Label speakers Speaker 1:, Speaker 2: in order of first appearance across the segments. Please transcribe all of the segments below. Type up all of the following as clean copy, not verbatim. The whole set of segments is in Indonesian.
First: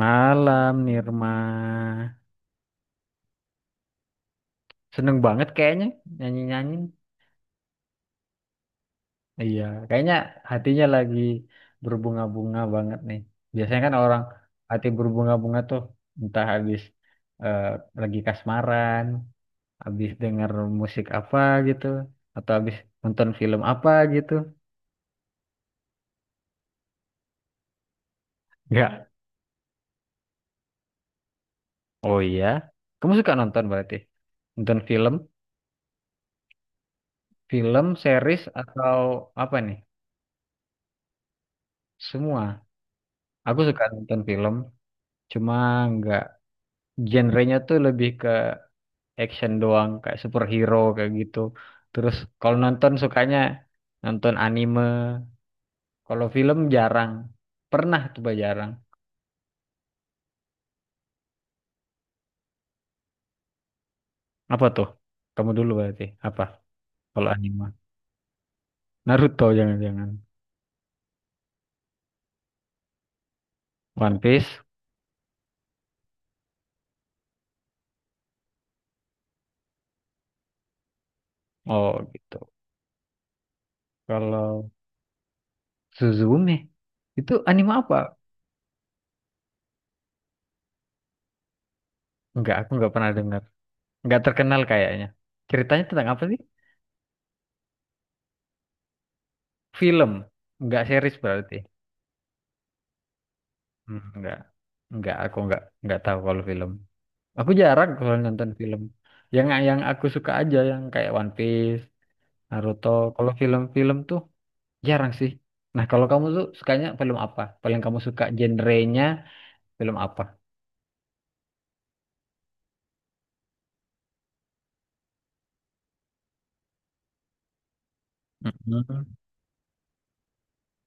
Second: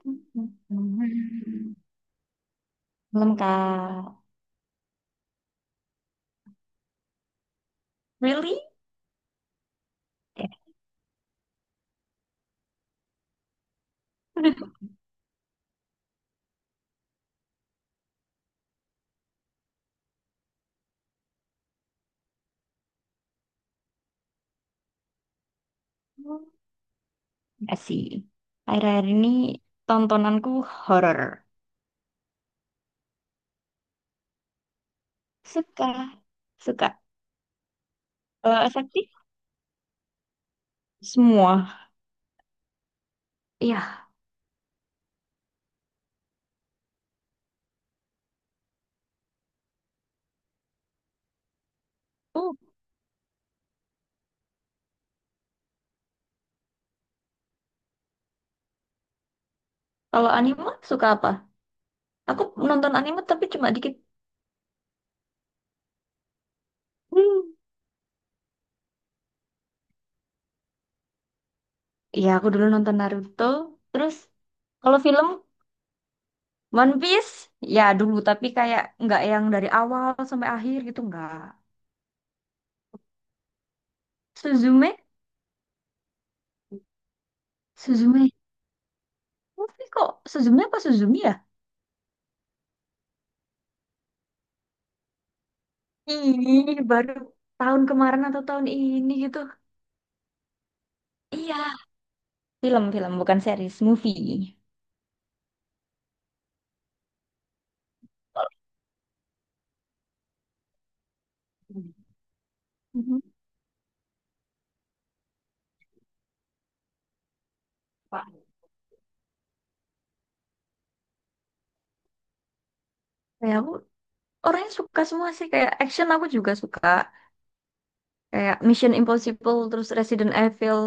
Speaker 1: Malam, Nirma.
Speaker 2: Belum, Kak.
Speaker 1: Seneng banget kayaknya nyanyi-nyanyi.
Speaker 2: Really?
Speaker 1: Iya, kayaknya
Speaker 2: Ya,
Speaker 1: hatinya lagi berbunga-bunga banget nih. Biasanya kan orang hati berbunga-bunga tuh entah habis eh, lagi kasmaran, habis denger musik apa gitu, atau habis nonton film apa gitu.
Speaker 2: nggak sih. Akhir-akhir
Speaker 1: Enggak.
Speaker 2: ini tontonanku horor.
Speaker 1: Oh iya. Kamu suka nonton berarti? Nonton film,
Speaker 2: Suka, suka.
Speaker 1: film, series
Speaker 2: Kalau efektif
Speaker 1: atau apa nih?
Speaker 2: semua.
Speaker 1: Semua. Aku suka
Speaker 2: Iya.
Speaker 1: nonton film, cuma nggak. Genrenya tuh lebih ke action doang, kayak superhero kayak gitu. Terus kalau
Speaker 2: Oh,
Speaker 1: nonton sukanya nonton anime. Kalau film jarang. Pernah coba jarang.
Speaker 2: kalau anime suka apa? Aku nonton anime tapi cuma dikit.
Speaker 1: Apa tuh? Kamu dulu berarti. Apa? Kalau
Speaker 2: Hmm.
Speaker 1: anime. Naruto jangan-jangan.
Speaker 2: Iya, aku dulu nonton Naruto. Terus
Speaker 1: One Piece.
Speaker 2: kalau film One Piece, ya dulu. Tapi kayak nggak yang dari awal sampai akhir gitu, nggak.
Speaker 1: Oh gitu. Kalau
Speaker 2: Suzume?
Speaker 1: Suzume. Itu anime apa?
Speaker 2: Suzume? Tapi kok Suzumi apa Suzumi ya?
Speaker 1: Enggak, aku enggak pernah dengar. Enggak terkenal kayaknya. Ceritanya tentang apa sih?
Speaker 2: Ih, baru tahun kemarin atau tahun ini gitu.
Speaker 1: Film. Enggak series berarti.
Speaker 2: Iya, film-film bukan series,
Speaker 1: Hmm,
Speaker 2: movie.
Speaker 1: enggak. Enggak, aku enggak tahu kalau film. Aku jarang kalau nonton film. Yang aku suka aja yang kayak One Piece, Naruto. Kalau
Speaker 2: Mhm.
Speaker 1: film-film tuh jarang sih. Nah, kalau kamu tuh sukanya film apa? Paling kamu suka
Speaker 2: Pak.
Speaker 1: genrenya film apa?
Speaker 2: Kayak aku orangnya suka semua sih, kayak action aku juga suka, kayak Mission
Speaker 1: Mhm.
Speaker 2: Impossible, terus Resident Evil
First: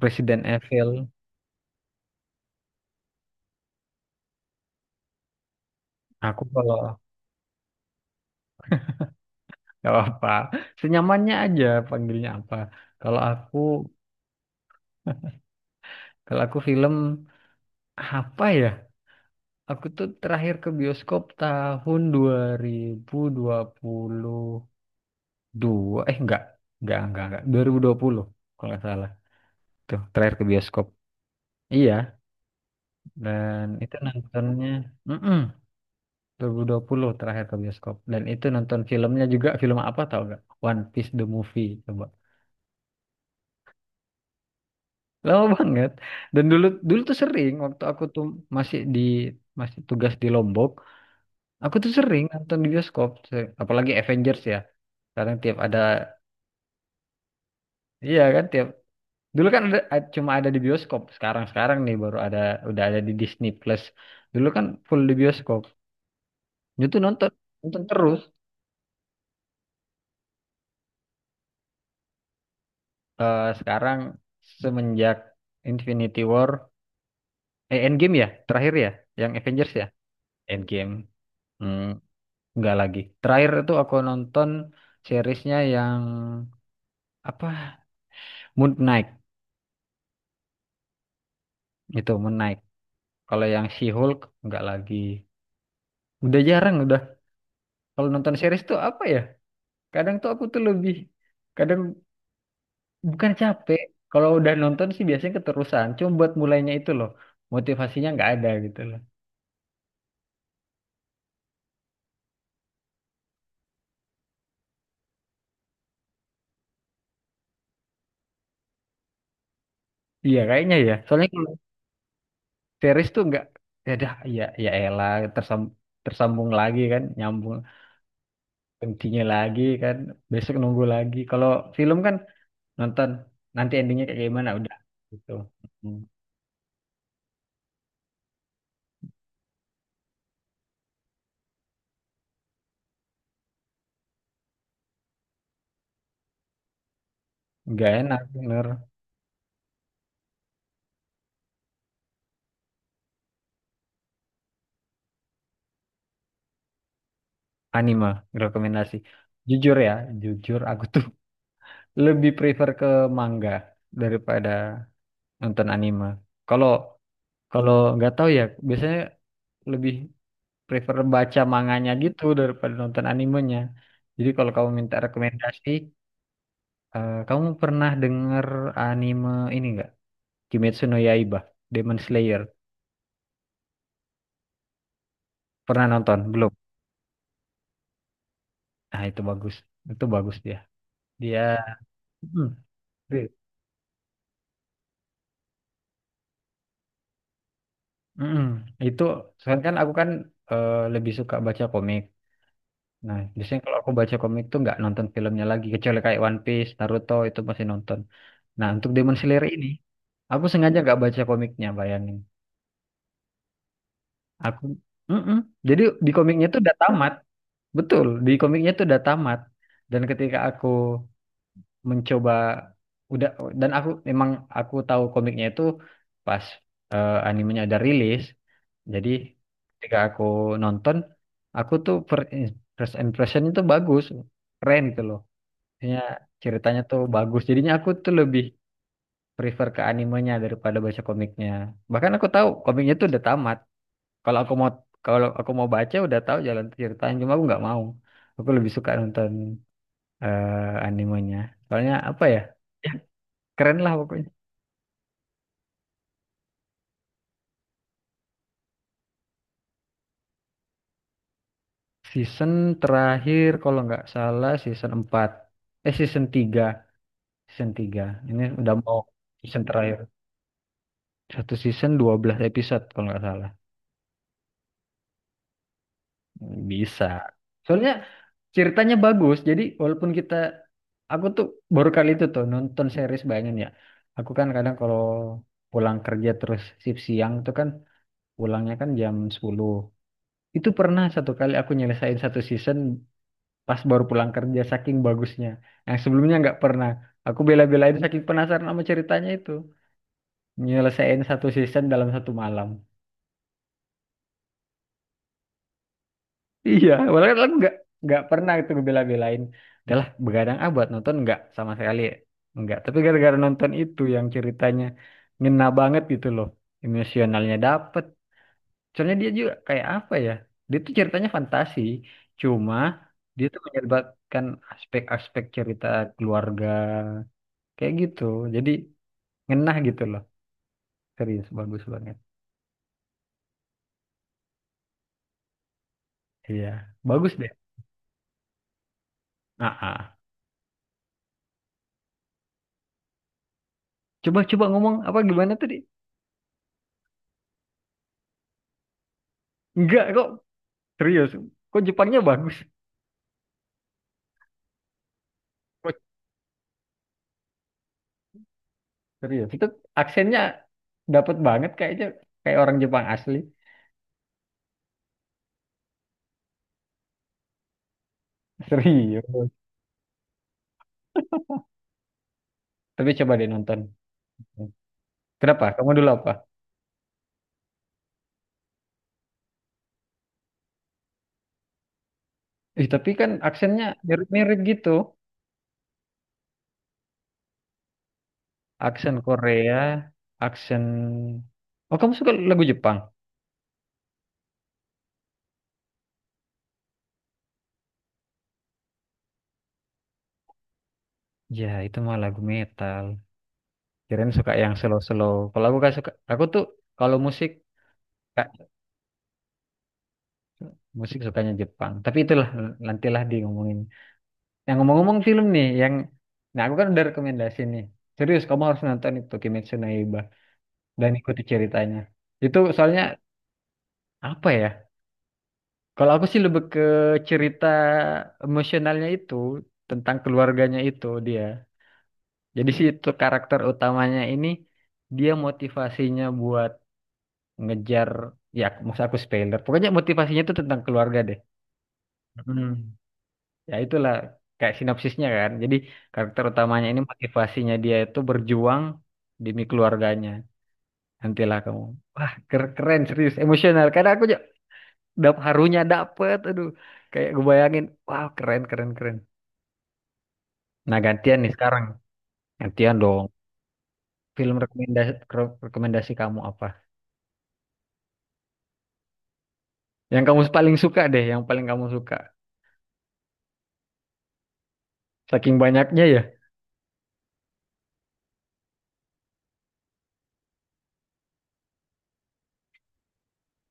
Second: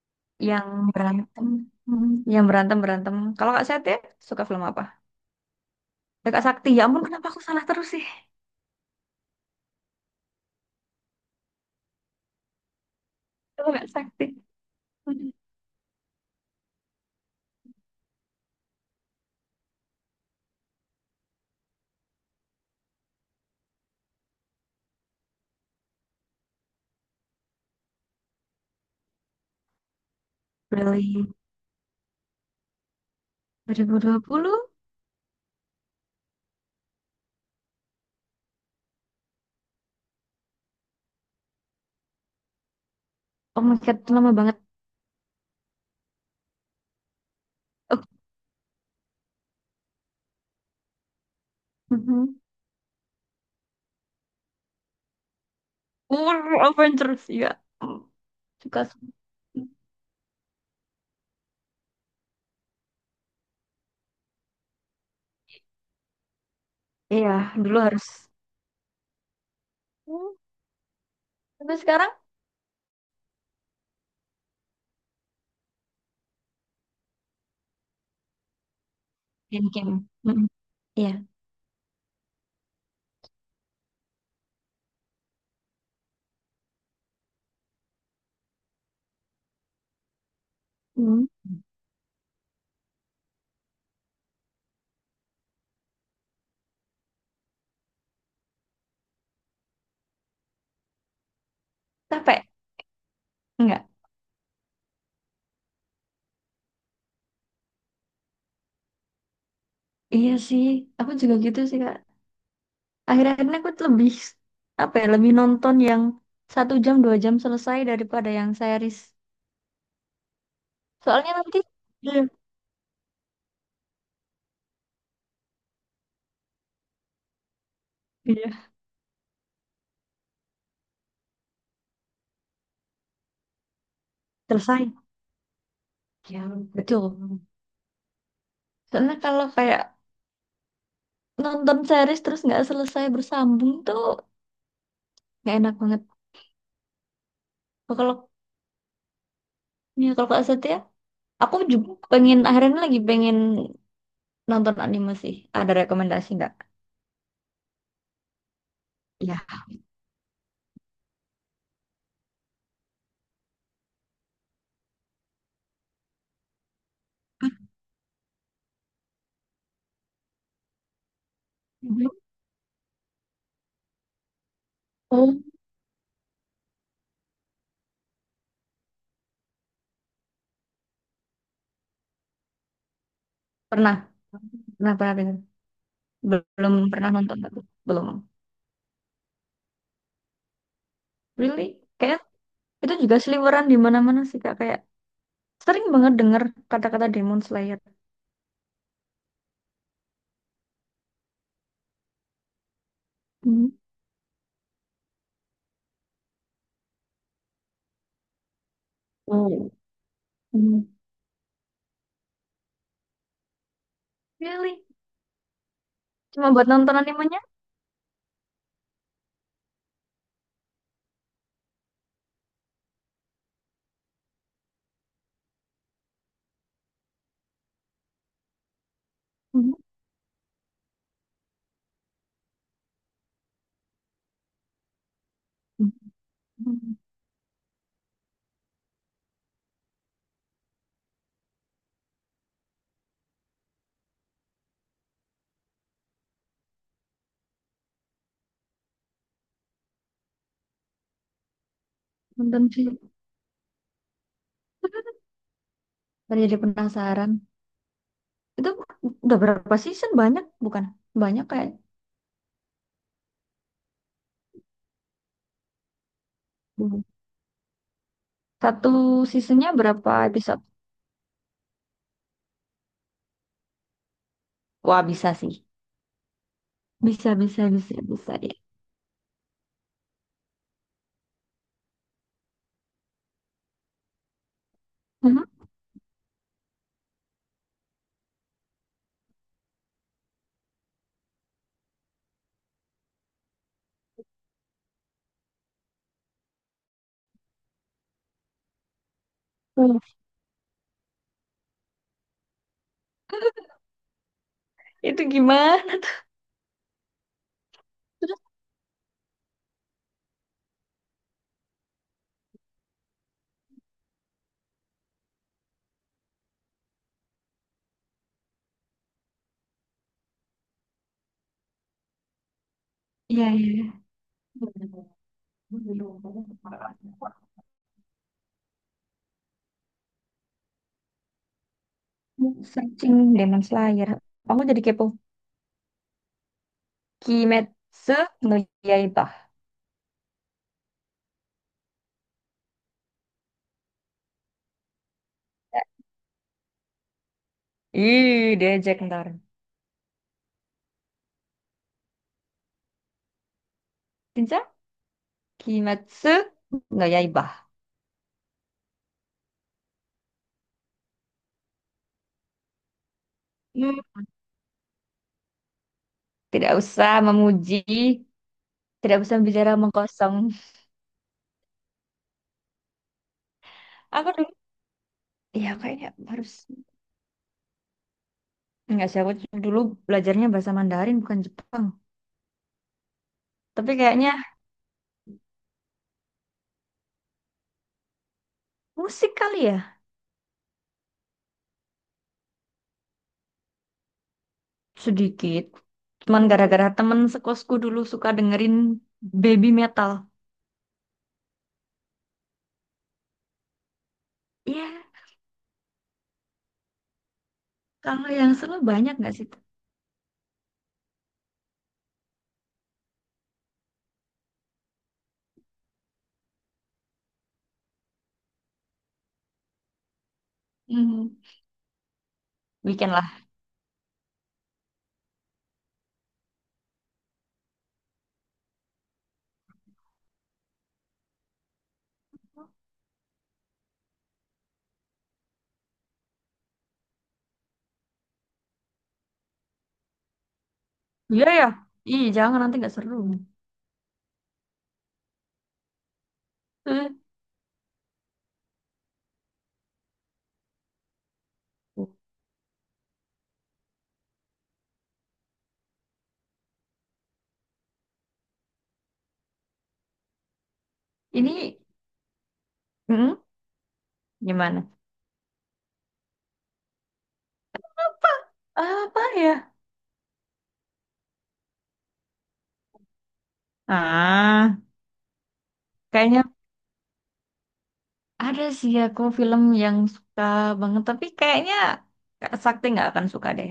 Speaker 1: Resident
Speaker 2: yang
Speaker 1: Evil.
Speaker 2: berantem. Yang berantem berantem, kalau Kak Seth ya, suka film apa ya,
Speaker 1: Aku
Speaker 2: Kak Sakti,
Speaker 1: kalau
Speaker 2: ya ampun kenapa aku salah terus sih?
Speaker 1: gak apa, senyamannya aja panggilnya apa. Kalau aku
Speaker 2: Kalau Kak Sakti, aduh,
Speaker 1: kalau aku film apa ya? Aku tuh terakhir ke bioskop tahun 2020, dua, enggak, 2020 kalau nggak salah, tuh terakhir ke bioskop.
Speaker 2: Brilli,
Speaker 1: Iya, dan itu
Speaker 2: 2020,
Speaker 1: nontonnya, mm 2020, terakhir ke bioskop. Dan itu nonton filmnya juga, film apa tau gak? One Piece the Movie, coba.
Speaker 2: oh my god, lama banget.
Speaker 1: Lama banget. Dan dulu dulu tuh sering, waktu
Speaker 2: Oh.
Speaker 1: aku tuh masih di masih tugas di Lombok. Aku tuh sering
Speaker 2: Mhm.
Speaker 1: nonton di bioskop, apalagi Avengers ya, sekarang tiap ada,
Speaker 2: Avengers ya. Mm,
Speaker 1: iya kan, tiap
Speaker 2: Suka, suka.
Speaker 1: dulu kan ada, cuma ada di bioskop. Sekarang-sekarang nih baru ada, udah ada di Disney Plus. Dulu kan full di bioskop. Itu tuh nonton
Speaker 2: Iya, dulu
Speaker 1: nonton
Speaker 2: harus.
Speaker 1: terus.
Speaker 2: Mm, Tapi sekarang
Speaker 1: Eh, sekarang semenjak Infinity War, eh Endgame ya, terakhir ya, yang Avengers ya,
Speaker 2: game-game. Mm,
Speaker 1: Endgame.
Speaker 2: Iya.
Speaker 1: Hmm, enggak lagi. Terakhir itu aku nonton seriesnya yang apa? Moon Knight.
Speaker 2: Mm.
Speaker 1: Itu Moon Knight. Kalau yang She-Hulk nggak lagi. Udah jarang udah. Kalau nonton series tuh apa ya? Kadang tuh aku tuh lebih kadang.
Speaker 2: Capek?
Speaker 1: Bukan capek.
Speaker 2: Enggak.
Speaker 1: Kalau udah nonton sih biasanya keterusan. Cuma buat mulainya itu loh. Motivasinya nggak ada gitu loh.
Speaker 2: Iya sih, aku juga gitu sih, Kak. Akhir-akhirnya aku tuh lebih, apa ya, lebih nonton yang 1 jam, 2 jam selesai daripada yang series.
Speaker 1: Iya kayaknya ya. Soalnya
Speaker 2: Soalnya
Speaker 1: kalau
Speaker 2: nanti, iya,
Speaker 1: series tuh nggak. Ya dah, ya, ya elah. Tersambung lagi kan. Nyambung.
Speaker 2: iya,
Speaker 1: Intinya lagi kan. Besok nunggu lagi. Kalau film kan nonton. Nanti endingnya kayak gimana udah.
Speaker 2: selesai.
Speaker 1: Gitu. Hmm.
Speaker 2: Ya, betul. Soalnya kalau kayak nonton series terus nggak selesai bersambung tuh nggak enak banget.
Speaker 1: Nggak
Speaker 2: Kalau
Speaker 1: enak bener.
Speaker 2: ya, kalau Kak Setia, aku juga pengen akhirnya lagi pengen nonton anime sih. Ada rekomendasi nggak?
Speaker 1: Anime rekomendasi.
Speaker 2: Iya.
Speaker 1: Jujur ya. Jujur aku tuh lebih prefer ke manga. Daripada nonton anime. Kalau Kalau nggak tahu ya, biasanya lebih prefer baca manganya
Speaker 2: Belum.
Speaker 1: gitu daripada nonton animenya. Jadi kalau kamu minta
Speaker 2: Oh,
Speaker 1: rekomendasi, kamu pernah dengar anime ini nggak? Kimetsu no Yaiba, Demon Slayer.
Speaker 2: pernah. Pernah dengar.
Speaker 1: Pernah nonton? Belum?
Speaker 2: Belum pernah nonton, tapi belum.
Speaker 1: Nah, itu bagus. Itu bagus dia. Dia
Speaker 2: Really? Kayak
Speaker 1: Mm,
Speaker 2: itu juga
Speaker 1: real.
Speaker 2: seliweran di mana-mana sih, Kak. Kayak sering banget denger kata-kata Demon Slayer.
Speaker 1: Mm-mm. Itu soalnya kan aku kan lebih suka baca komik. Nah, biasanya
Speaker 2: Hmm.
Speaker 1: kalau aku baca komik tuh nggak nonton filmnya lagi, kecuali kayak One Piece, Naruto itu masih nonton. Nah, untuk Demon Slayer ini,
Speaker 2: Oh.
Speaker 1: aku sengaja
Speaker 2: Hmm.
Speaker 1: gak baca komiknya, bayangin. Aku,
Speaker 2: Really?
Speaker 1: Mm-mm. Jadi di komiknya
Speaker 2: Cuma
Speaker 1: tuh
Speaker 2: buat
Speaker 1: udah
Speaker 2: nonton
Speaker 1: tamat,
Speaker 2: animenya?
Speaker 1: betul. Di komiknya tuh udah tamat. Dan ketika aku mencoba, udah, dan aku memang aku tahu komiknya itu pas animenya ada rilis. Jadi
Speaker 2: Hmm.
Speaker 1: ketika aku nonton, aku tuh first impression itu bagus, keren gitu loh. Maksudnya ceritanya
Speaker 2: Hmm.
Speaker 1: tuh bagus. Jadinya aku tuh lebih prefer ke animenya daripada baca komiknya. Bahkan aku tahu komiknya tuh udah tamat. Kalau aku mau kalau aku mau baca udah tahu jalan ceritanya, cuma aku nggak mau. Aku lebih suka nonton animenya. Soalnya apa ya?
Speaker 2: Nonton
Speaker 1: Ya,
Speaker 2: sih.
Speaker 1: keren lah pokoknya.
Speaker 2: Baru jadi penasaran. Itu udah berapa season? Banyak bukan? Banyak kayak.
Speaker 1: Season terakhir kalau nggak salah season 4. Eh season tiga,
Speaker 2: Hmm.
Speaker 1: season tiga. Ini udah
Speaker 2: Satu
Speaker 1: mau season
Speaker 2: seasonnya
Speaker 1: terakhir.
Speaker 2: berapa episode?
Speaker 1: Satu season 12 episode kalau nggak salah.
Speaker 2: Wah, bisa sih.
Speaker 1: Bisa.
Speaker 2: Bisa, bisa,
Speaker 1: Soalnya
Speaker 2: bisa, bisa deh.
Speaker 1: ceritanya bagus. Jadi walaupun kita aku tuh baru kali itu tuh nonton series Banyan ya. Aku kan kadang kalau
Speaker 2: Mhm.
Speaker 1: pulang kerja terus shift siang tuh kan pulangnya kan jam 10. Itu pernah satu kali aku nyelesain satu season pas baru pulang kerja saking bagusnya. Yang sebelumnya nggak pernah. Aku bela-belain saking penasaran sama ceritanya itu.
Speaker 2: Hmm.
Speaker 1: Nyelesain satu season dalam satu malam.
Speaker 2: Itu gimana?
Speaker 1: Iya, padahal kan nggak pernah itu gue bela-belain. Udahlah, begadang ah buat nonton nggak sama sekali, nggak. Tapi gara-gara nonton itu yang ceritanya ngena banget gitu loh, emosionalnya dapet. Soalnya dia juga kayak apa ya? Dia tuh ceritanya fantasi, cuma dia
Speaker 2: Iya,
Speaker 1: tuh
Speaker 2: iya.
Speaker 1: menyerbatkan aspek-aspek cerita keluarga kayak gitu. Jadi ngena gitu loh, serius bagus banget.
Speaker 2: Searching Demon Slayer. Aku jadi kepo.
Speaker 1: Iya, bagus deh.
Speaker 2: Kimetsu no Yaiba.
Speaker 1: Ah, ah. Coba-coba ngomong apa gimana tadi?
Speaker 2: Ih, diajak ntar.
Speaker 1: Enggak kok. Serius, kok Jepangnya bagus?
Speaker 2: Cinca? Kimetsu no Yaiba.
Speaker 1: Serius, itu aksennya dapat banget kayaknya, kayak orang Jepang asli.
Speaker 2: Hmm. Tidak usah memuji, tidak
Speaker 1: Serius.
Speaker 2: usah bicara mengkosong.
Speaker 1: Tapi coba deh nonton.
Speaker 2: Aku dulu,
Speaker 1: Kenapa?
Speaker 2: ya
Speaker 1: Kamu
Speaker 2: kayaknya
Speaker 1: dulu apa?
Speaker 2: harus. Enggak sih, aku dulu belajarnya bahasa Mandarin bukan Jepang.
Speaker 1: Ih, tapi kan aksennya
Speaker 2: Tapi kayaknya
Speaker 1: mirip-mirip gitu. Aksen
Speaker 2: musik kali ya,
Speaker 1: Korea, aksen. Oh, kamu suka lagu Jepang?
Speaker 2: sedikit. Cuman gara-gara temen sekosku dulu suka dengerin baby metal.
Speaker 1: Ya, itu mah lagu metal. Kirain suka yang
Speaker 2: Iya,
Speaker 1: slow-slow. Kalau aku gak suka, aku tuh kalau musik,
Speaker 2: kalau
Speaker 1: Kak,
Speaker 2: yang seru banyak nggak sih?
Speaker 1: musik sukanya Jepang. Tapi itulah, nantilah di ngomongin. Yang ngomong-ngomong film nih, yang nah aku kan udah rekomendasi nih. Serius, kamu harus nonton itu Kimetsu no Yaiba dan
Speaker 2: Hmm,
Speaker 1: ikuti ceritanya. Itu soalnya
Speaker 2: Weekend lah.
Speaker 1: apa ya? Kalau aku sih lebih ke cerita emosionalnya itu tentang keluarganya itu dia. Jadi sih itu karakter utamanya ini dia motivasinya buat ngejar, ya maksud aku spoiler. Pokoknya motivasinya itu tentang keluarga deh.
Speaker 2: Iya ya, iya jangan
Speaker 1: Hmm.
Speaker 2: nanti nggak seru.
Speaker 1: Ya itulah kayak sinopsisnya kan. Jadi karakter utamanya ini
Speaker 2: Eh,
Speaker 1: motivasinya dia itu berjuang demi keluarganya. Nantilah kamu. Wah, keren, serius emosional. Karena aku ja- dap harunya dapet, aduh. Kayak gue bayangin, wow keren keren keren. Nah gantian nih
Speaker 2: ini
Speaker 1: sekarang, gantian dong.
Speaker 2: hmm,
Speaker 1: Film
Speaker 2: gimana?
Speaker 1: rekomendasi rekomendasi kamu apa?
Speaker 2: Apa ya?
Speaker 1: Yang kamu paling suka deh, yang paling kamu suka.
Speaker 2: Ah,
Speaker 1: Saking banyaknya ya.
Speaker 2: kayaknya ada sih aku film yang suka banget, tapi kayaknya Kak Sakti nggak akan suka deh.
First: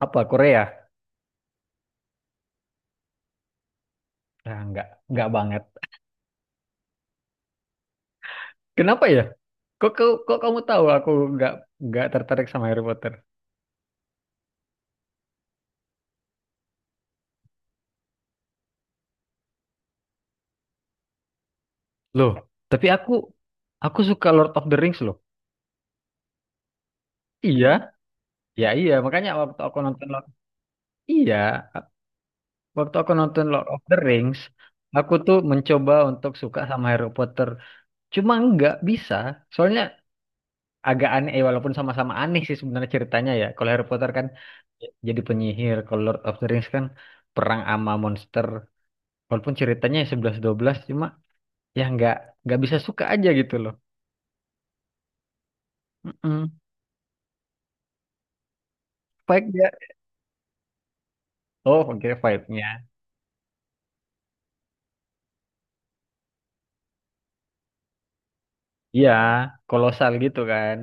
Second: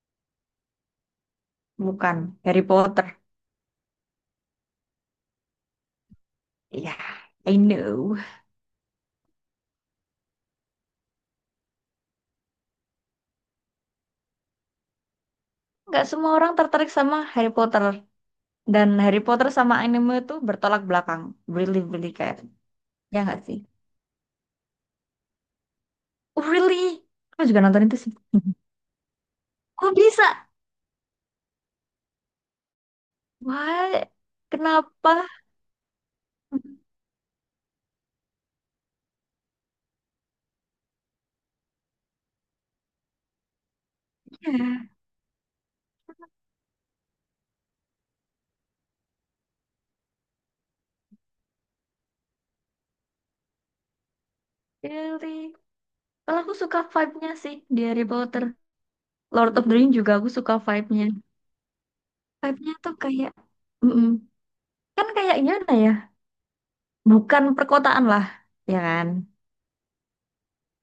Speaker 1: Apa Korea?
Speaker 2: Bukan Harry Potter.
Speaker 1: Nah, enggak banget.
Speaker 2: Ya, I know.
Speaker 1: Kenapa ya? Kok, kamu tahu aku enggak nggak tertarik sama Harry Potter.
Speaker 2: Nggak semua orang tertarik sama Harry Potter. Dan Harry Potter sama anime itu bertolak belakang. Really, really
Speaker 1: Loh,
Speaker 2: kayak.
Speaker 1: tapi aku
Speaker 2: Ya nggak sih?
Speaker 1: suka Lord of the Rings loh.
Speaker 2: Oh, really? Aku juga
Speaker 1: Iya,
Speaker 2: nonton itu sih.
Speaker 1: ya iya. Makanya waktu aku
Speaker 2: Kok
Speaker 1: nonton Lord,
Speaker 2: bisa?
Speaker 1: iya, waktu aku nonton Lord of the
Speaker 2: Why?
Speaker 1: Rings,
Speaker 2: Kenapa?
Speaker 1: aku tuh mencoba untuk suka sama Harry Potter. Cuma nggak bisa, soalnya agak aneh. Walaupun sama-sama aneh sih sebenarnya ceritanya ya. Kalau Harry Potter kan
Speaker 2: Ya,
Speaker 1: jadi penyihir, kalau Lord of the Rings kan perang ama monster. Walaupun ceritanya ya sebelas dua belas, cuma ya nggak bisa suka aja gitu loh.
Speaker 2: really. Kalau
Speaker 1: Mm-mm.
Speaker 2: aku suka vibe-nya sih di Harry Potter. Lord of
Speaker 1: Vibe-nya.
Speaker 2: the Rings juga aku suka vibe-nya.
Speaker 1: Oh, oke,
Speaker 2: Vibe-nya
Speaker 1: vibe-nya.
Speaker 2: tuh kayak mm-mm. Kan kayak gimana ya? Bukan perkotaan lah. Ya kan?
Speaker 1: Iya, kolosal gitu kan.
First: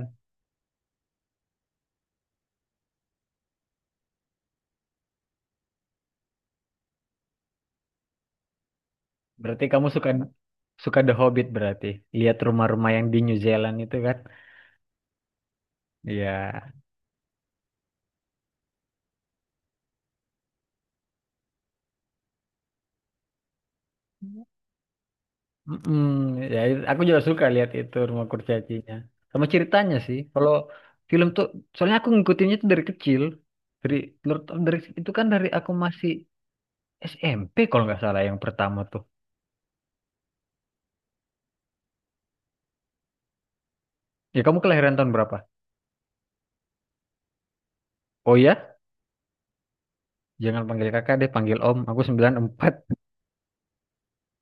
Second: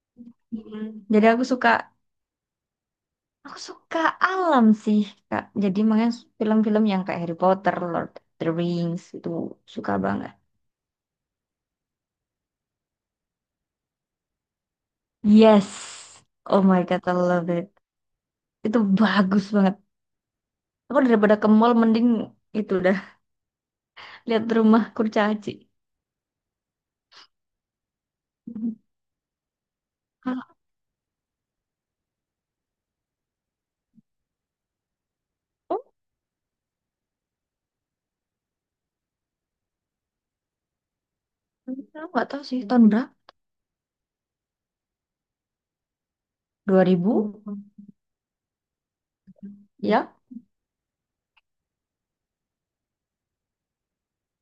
Speaker 2: Mm. Jadi aku suka alam sih, Kak. Jadi makanya film-film yang kayak Harry Potter, Lord of the Rings itu
Speaker 1: Berarti kamu
Speaker 2: suka
Speaker 1: suka
Speaker 2: banget.
Speaker 1: suka The Hobbit berarti. Lihat rumah-rumah yang di New Zealand itu kan.
Speaker 2: Yes.
Speaker 1: Iya.
Speaker 2: Oh my God, I love it. Itu bagus banget. Aku daripada ke mall mending itu dah lihat rumah kurcaci.
Speaker 1: Mm-mm. Ya, aku juga suka lihat itu rumah kurcacinya. Sama ceritanya sih. Kalau
Speaker 2: Hah?
Speaker 1: film tuh, soalnya aku ngikutinnya tuh dari kecil. Dari Lord of the Rings itu kan dari aku
Speaker 2: Oh,
Speaker 1: masih SMP kalau nggak salah yang pertama tuh.
Speaker 2: aku nggak tahu sih tahun berapa.
Speaker 1: Ya kamu kelahiran tahun berapa?
Speaker 2: 2000.
Speaker 1: Oh ya,
Speaker 2: Ya?
Speaker 1: jangan panggil kakak deh, panggil om. Aku 94.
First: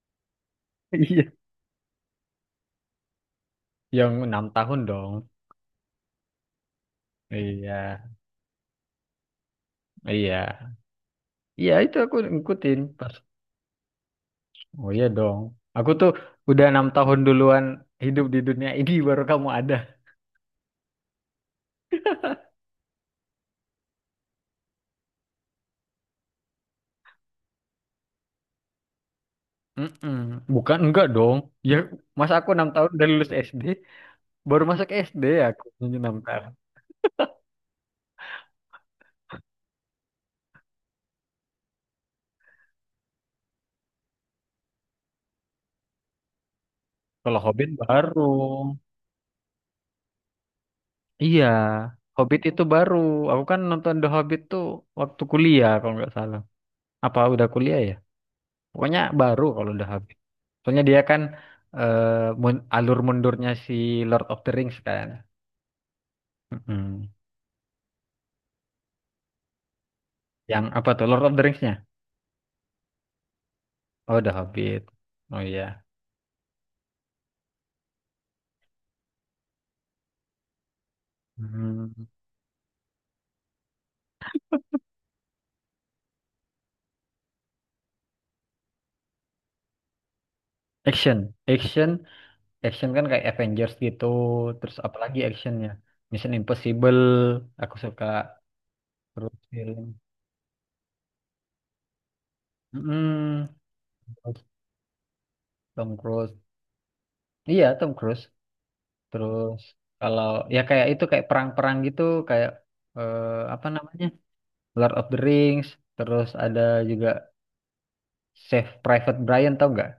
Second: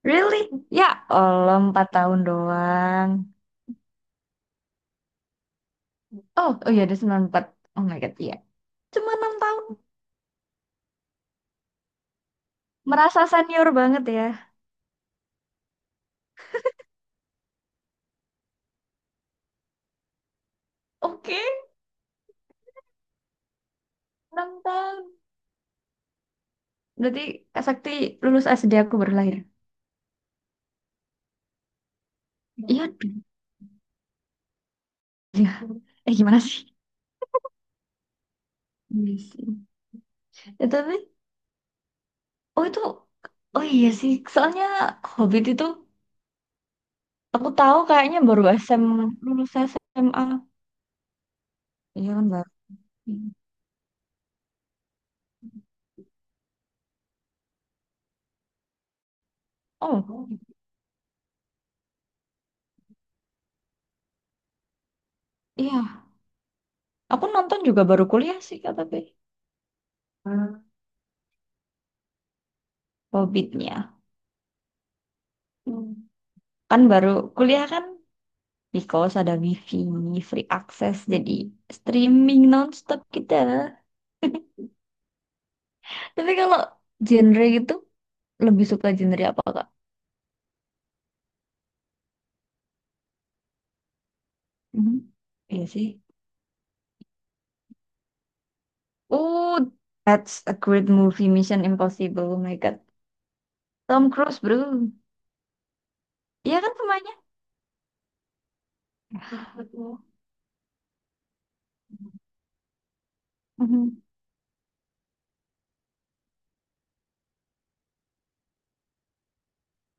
Speaker 2: Really? Ya
Speaker 1: Iya.
Speaker 2: Allah, 4 tahun doang.
Speaker 1: Yang 6 tahun dong.
Speaker 2: Oh, oh iya, ada 94. Oh my
Speaker 1: Iya.
Speaker 2: God, iya. Cuma 6 tahun.
Speaker 1: Iya. Iya itu aku ngikutin pas.
Speaker 2: Merasa senior banget ya.
Speaker 1: Oh iya dong. Aku tuh udah 6 tahun duluan hidup di dunia ini, baru kamu ada.
Speaker 2: Oke, 6 tahun. Berarti Kak Sakti lulus SD aku baru lahir.
Speaker 1: Mm-mm. Bukan enggak dong. Ya masa aku enam
Speaker 2: Iya,
Speaker 1: tahun udah
Speaker 2: dong.
Speaker 1: lulus SD, baru masuk SD
Speaker 2: Iya.
Speaker 1: aku
Speaker 2: Eh
Speaker 1: enam
Speaker 2: gimana
Speaker 1: tahun.
Speaker 2: sih? Iya sih. Ya, tapi, oh itu, oh iya sih. Soalnya Hobbit itu
Speaker 1: Kalau
Speaker 2: aku
Speaker 1: Hobbit
Speaker 2: tahu kayaknya
Speaker 1: baru.
Speaker 2: baru lulus SMA.
Speaker 1: Iya.
Speaker 2: Iya kan
Speaker 1: Hobbit
Speaker 2: baru.
Speaker 1: itu baru. Aku kan nonton The Hobbit tuh waktu kuliah kalau nggak salah. Apa udah kuliah ya? Pokoknya baru kalau The Hobbit.
Speaker 2: Oh
Speaker 1: Soalnya dia kan eh, alur mundurnya si Lord of the Rings kan.
Speaker 2: iya,
Speaker 1: Mm-mm.
Speaker 2: aku nonton juga baru kuliah sih, Kak, tapi
Speaker 1: Yang apa tuh? Lord of the Rings-nya?
Speaker 2: Hobbitnya.
Speaker 1: Oh, The Hobbit. Oh iya.
Speaker 2: Kan baru kuliah kan, because ada wifi, free access, jadi
Speaker 1: Hmm.
Speaker 2: streaming nonstop kita. Tapi kalau genre gitu, lebih suka genre apa, Kak?
Speaker 1: Action. Action. Action kan kayak Avengers gitu. Terus
Speaker 2: Mhm.
Speaker 1: apalagi
Speaker 2: Iya
Speaker 1: actionnya?
Speaker 2: sih.
Speaker 1: Mission Impossible. Aku suka. Terus
Speaker 2: Oh,
Speaker 1: film.
Speaker 2: that's a great movie, Mission Impossible. Oh my God.
Speaker 1: Mm-mm.
Speaker 2: Tom Cruise,
Speaker 1: Terus
Speaker 2: bro.
Speaker 1: Tom Cruise.
Speaker 2: Iya kan semuanya?
Speaker 1: Iya, Tom Cruise. Terus kalau ya kayak itu kayak perang-perang gitu, kayak eh, apa
Speaker 2: Mhm.
Speaker 1: namanya? Lord of the Rings. Terus ada juga Save Private Brian tau nggak?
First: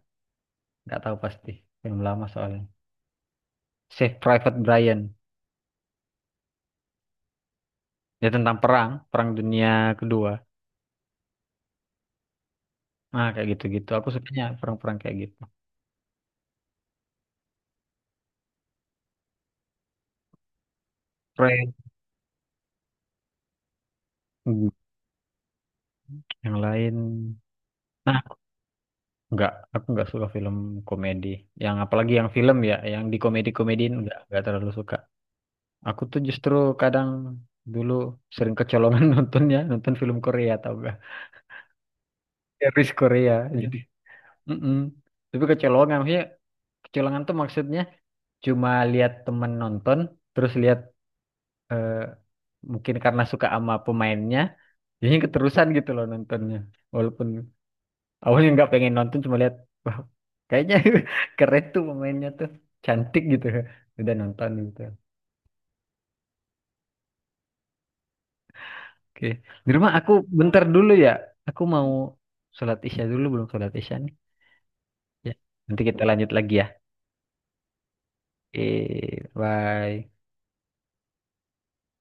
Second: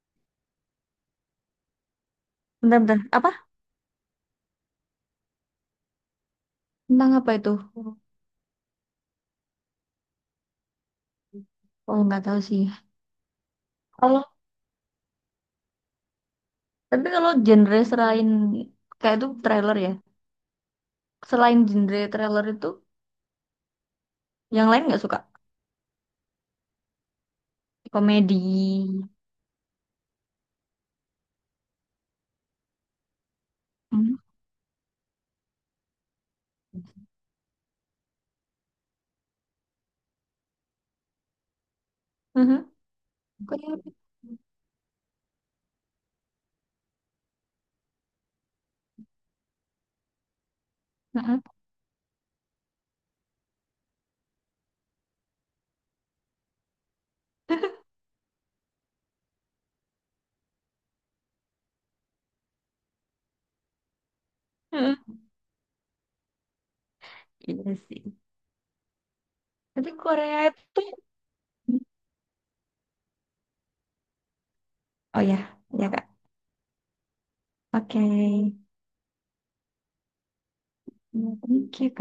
Speaker 1: Nggak tahu pasti. Film lama soalnya.
Speaker 2: Bentar-bentar. Apa?
Speaker 1: Save Private Brian.
Speaker 2: Tentang apa itu?
Speaker 1: Ya tentang perang, perang dunia kedua.
Speaker 2: Oh, nggak tahu sih.
Speaker 1: Nah, kayak gitu-gitu. Aku
Speaker 2: Kalau,
Speaker 1: sukanya perang-perang kayak gitu.
Speaker 2: tapi kalau genre selain kayak itu trailer ya. Selain
Speaker 1: Keren.
Speaker 2: genre trailer itu,
Speaker 1: Hmm,
Speaker 2: yang lain nggak suka?
Speaker 1: yang lain. Nah,
Speaker 2: Komedi.
Speaker 1: enggak. Aku enggak suka film komedi. Yang apalagi yang film ya, yang di komedi-komediin,
Speaker 2: Mhm.
Speaker 1: enggak terlalu suka. Aku tuh justru kadang dulu sering kecolongan nontonnya, nonton film Korea tau gak?
Speaker 2: Mhm.
Speaker 1: Series Korea. Jadi.
Speaker 2: Korea.
Speaker 1: mm Tapi kecolongan, maksudnya, kecolongan tuh maksudnya cuma lihat temen nonton, terus lihat
Speaker 2: Mhm.
Speaker 1: eh, mungkin karena suka sama pemainnya. Jadinya keterusan gitu loh nontonnya. Walaupun awalnya nggak pengen nonton, cuma lihat, wah kayaknya keren tuh pemainnya tuh, cantik gitu. Udah nonton gitu.
Speaker 2: Mhm. Iya sih.
Speaker 1: Oke. Di
Speaker 2: Tapi
Speaker 1: rumah aku
Speaker 2: Korea
Speaker 1: bentar
Speaker 2: itu,
Speaker 1: dulu ya. Aku mau sholat isya dulu, belum sholat isya nih.
Speaker 2: oh
Speaker 1: Ya.
Speaker 2: ya,
Speaker 1: Nanti
Speaker 2: ya
Speaker 1: kita
Speaker 2: Kak.
Speaker 1: lanjut lagi ya.
Speaker 2: Oke,
Speaker 1: Eh, bye.
Speaker 2: ini kita